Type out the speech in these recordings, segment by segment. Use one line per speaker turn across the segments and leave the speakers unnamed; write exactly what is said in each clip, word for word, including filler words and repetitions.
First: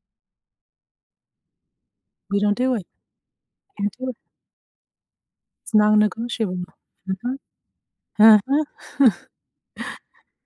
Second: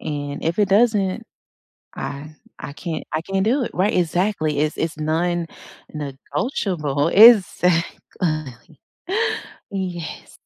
And if it doesn't, I
We don't
I
do it.
can't I can't do it,
You
right?
do it.
Exactly, it's it's
It's non-negotiable.
non-negotiable,
Mhm. Huh-huh.
exactly. Yes.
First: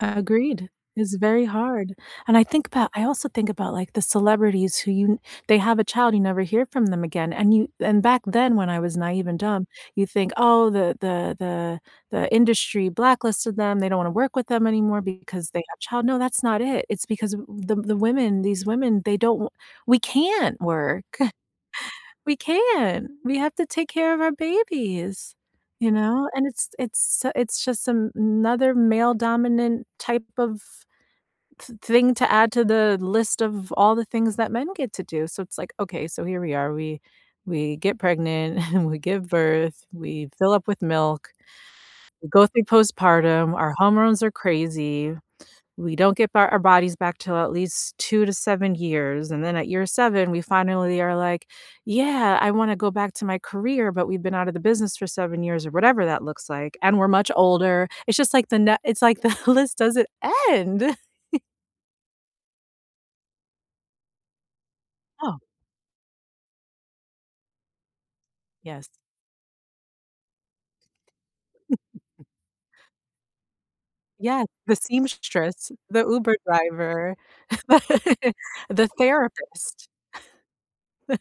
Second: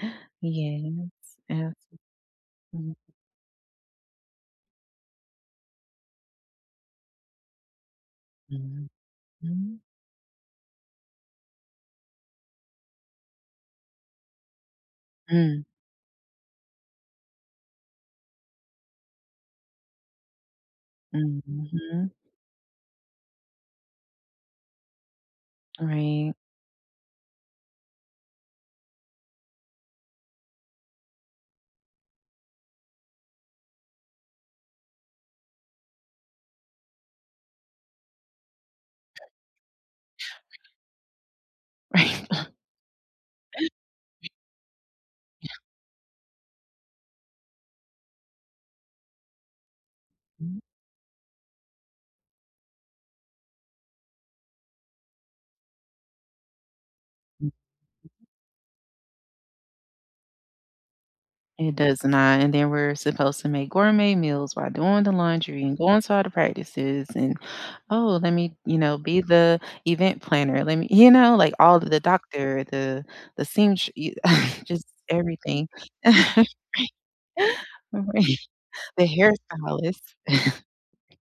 Agreed.
Yes
It's very
and,
hard,
too
and I think about
Mm.
I also think about, like, the celebrities who you they have a child, you never hear from them again, and you and back then, when I
Mhm.
was naive and dumb,
Mm.
you think, "Oh, the the the the industry blacklisted them, they don't wanna work with them anymore, because
Mm.
they have child" No, that's not it. It's because w the the the women, these women, they don't w we can't work.
Mm, mhm.
We can't! We have to take care of our babies, you know?
Right.
And it's it's it's just a another male dominant type of th thing to add to the list of all the things that men get to do, so it's like, "Okay, so here we are, we we get pregnant, we give birth, we fill up with milk,
Right,
we go through postpartum, our hormones are crazy.
Yeah.
We don't get ba our bodies back 'til at least two to seven years, and then at year seven, we
Mhm.
finally are like, 'Yeah, I wanna go back to my career,' but we've been out of the business for seven years or whatever that looks like, and we're much older." It's just like the na it's, like, the list doesn't end!
It does not, and then we're supposed to make gourmet meals, while doing the
Oh.
laundry, and going to all the practices, and, "Oh let me," you
Yes.
know, "be the event planner, let me" you know, like, all th the doctor, the the seamstr y
Yeah, the
just, everything.
seamstress, the Uber driver,
Right.
the
The
therapist.
hairstylist.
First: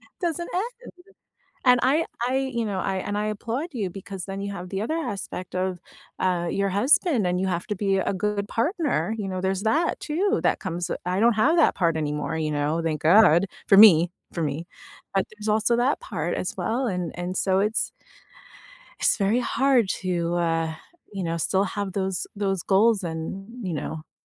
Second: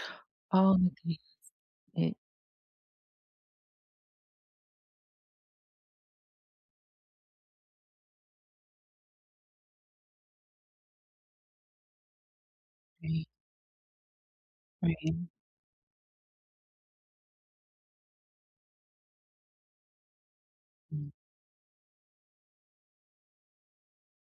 Doesn't
Oh, my
end,
goodness.
and I
E
I you know, I and I applaud you, because then you have the other aspect of, uh, your husband, and you have to be a good partner, you know, there's that, too, that comes w I don't have that partner anymore, you know, thank
Right.
God for me, for me,
Right.
but there's also that part as well, and and so it's it's very hard to, uh,
Mm.
you know, still have those those goals and, you know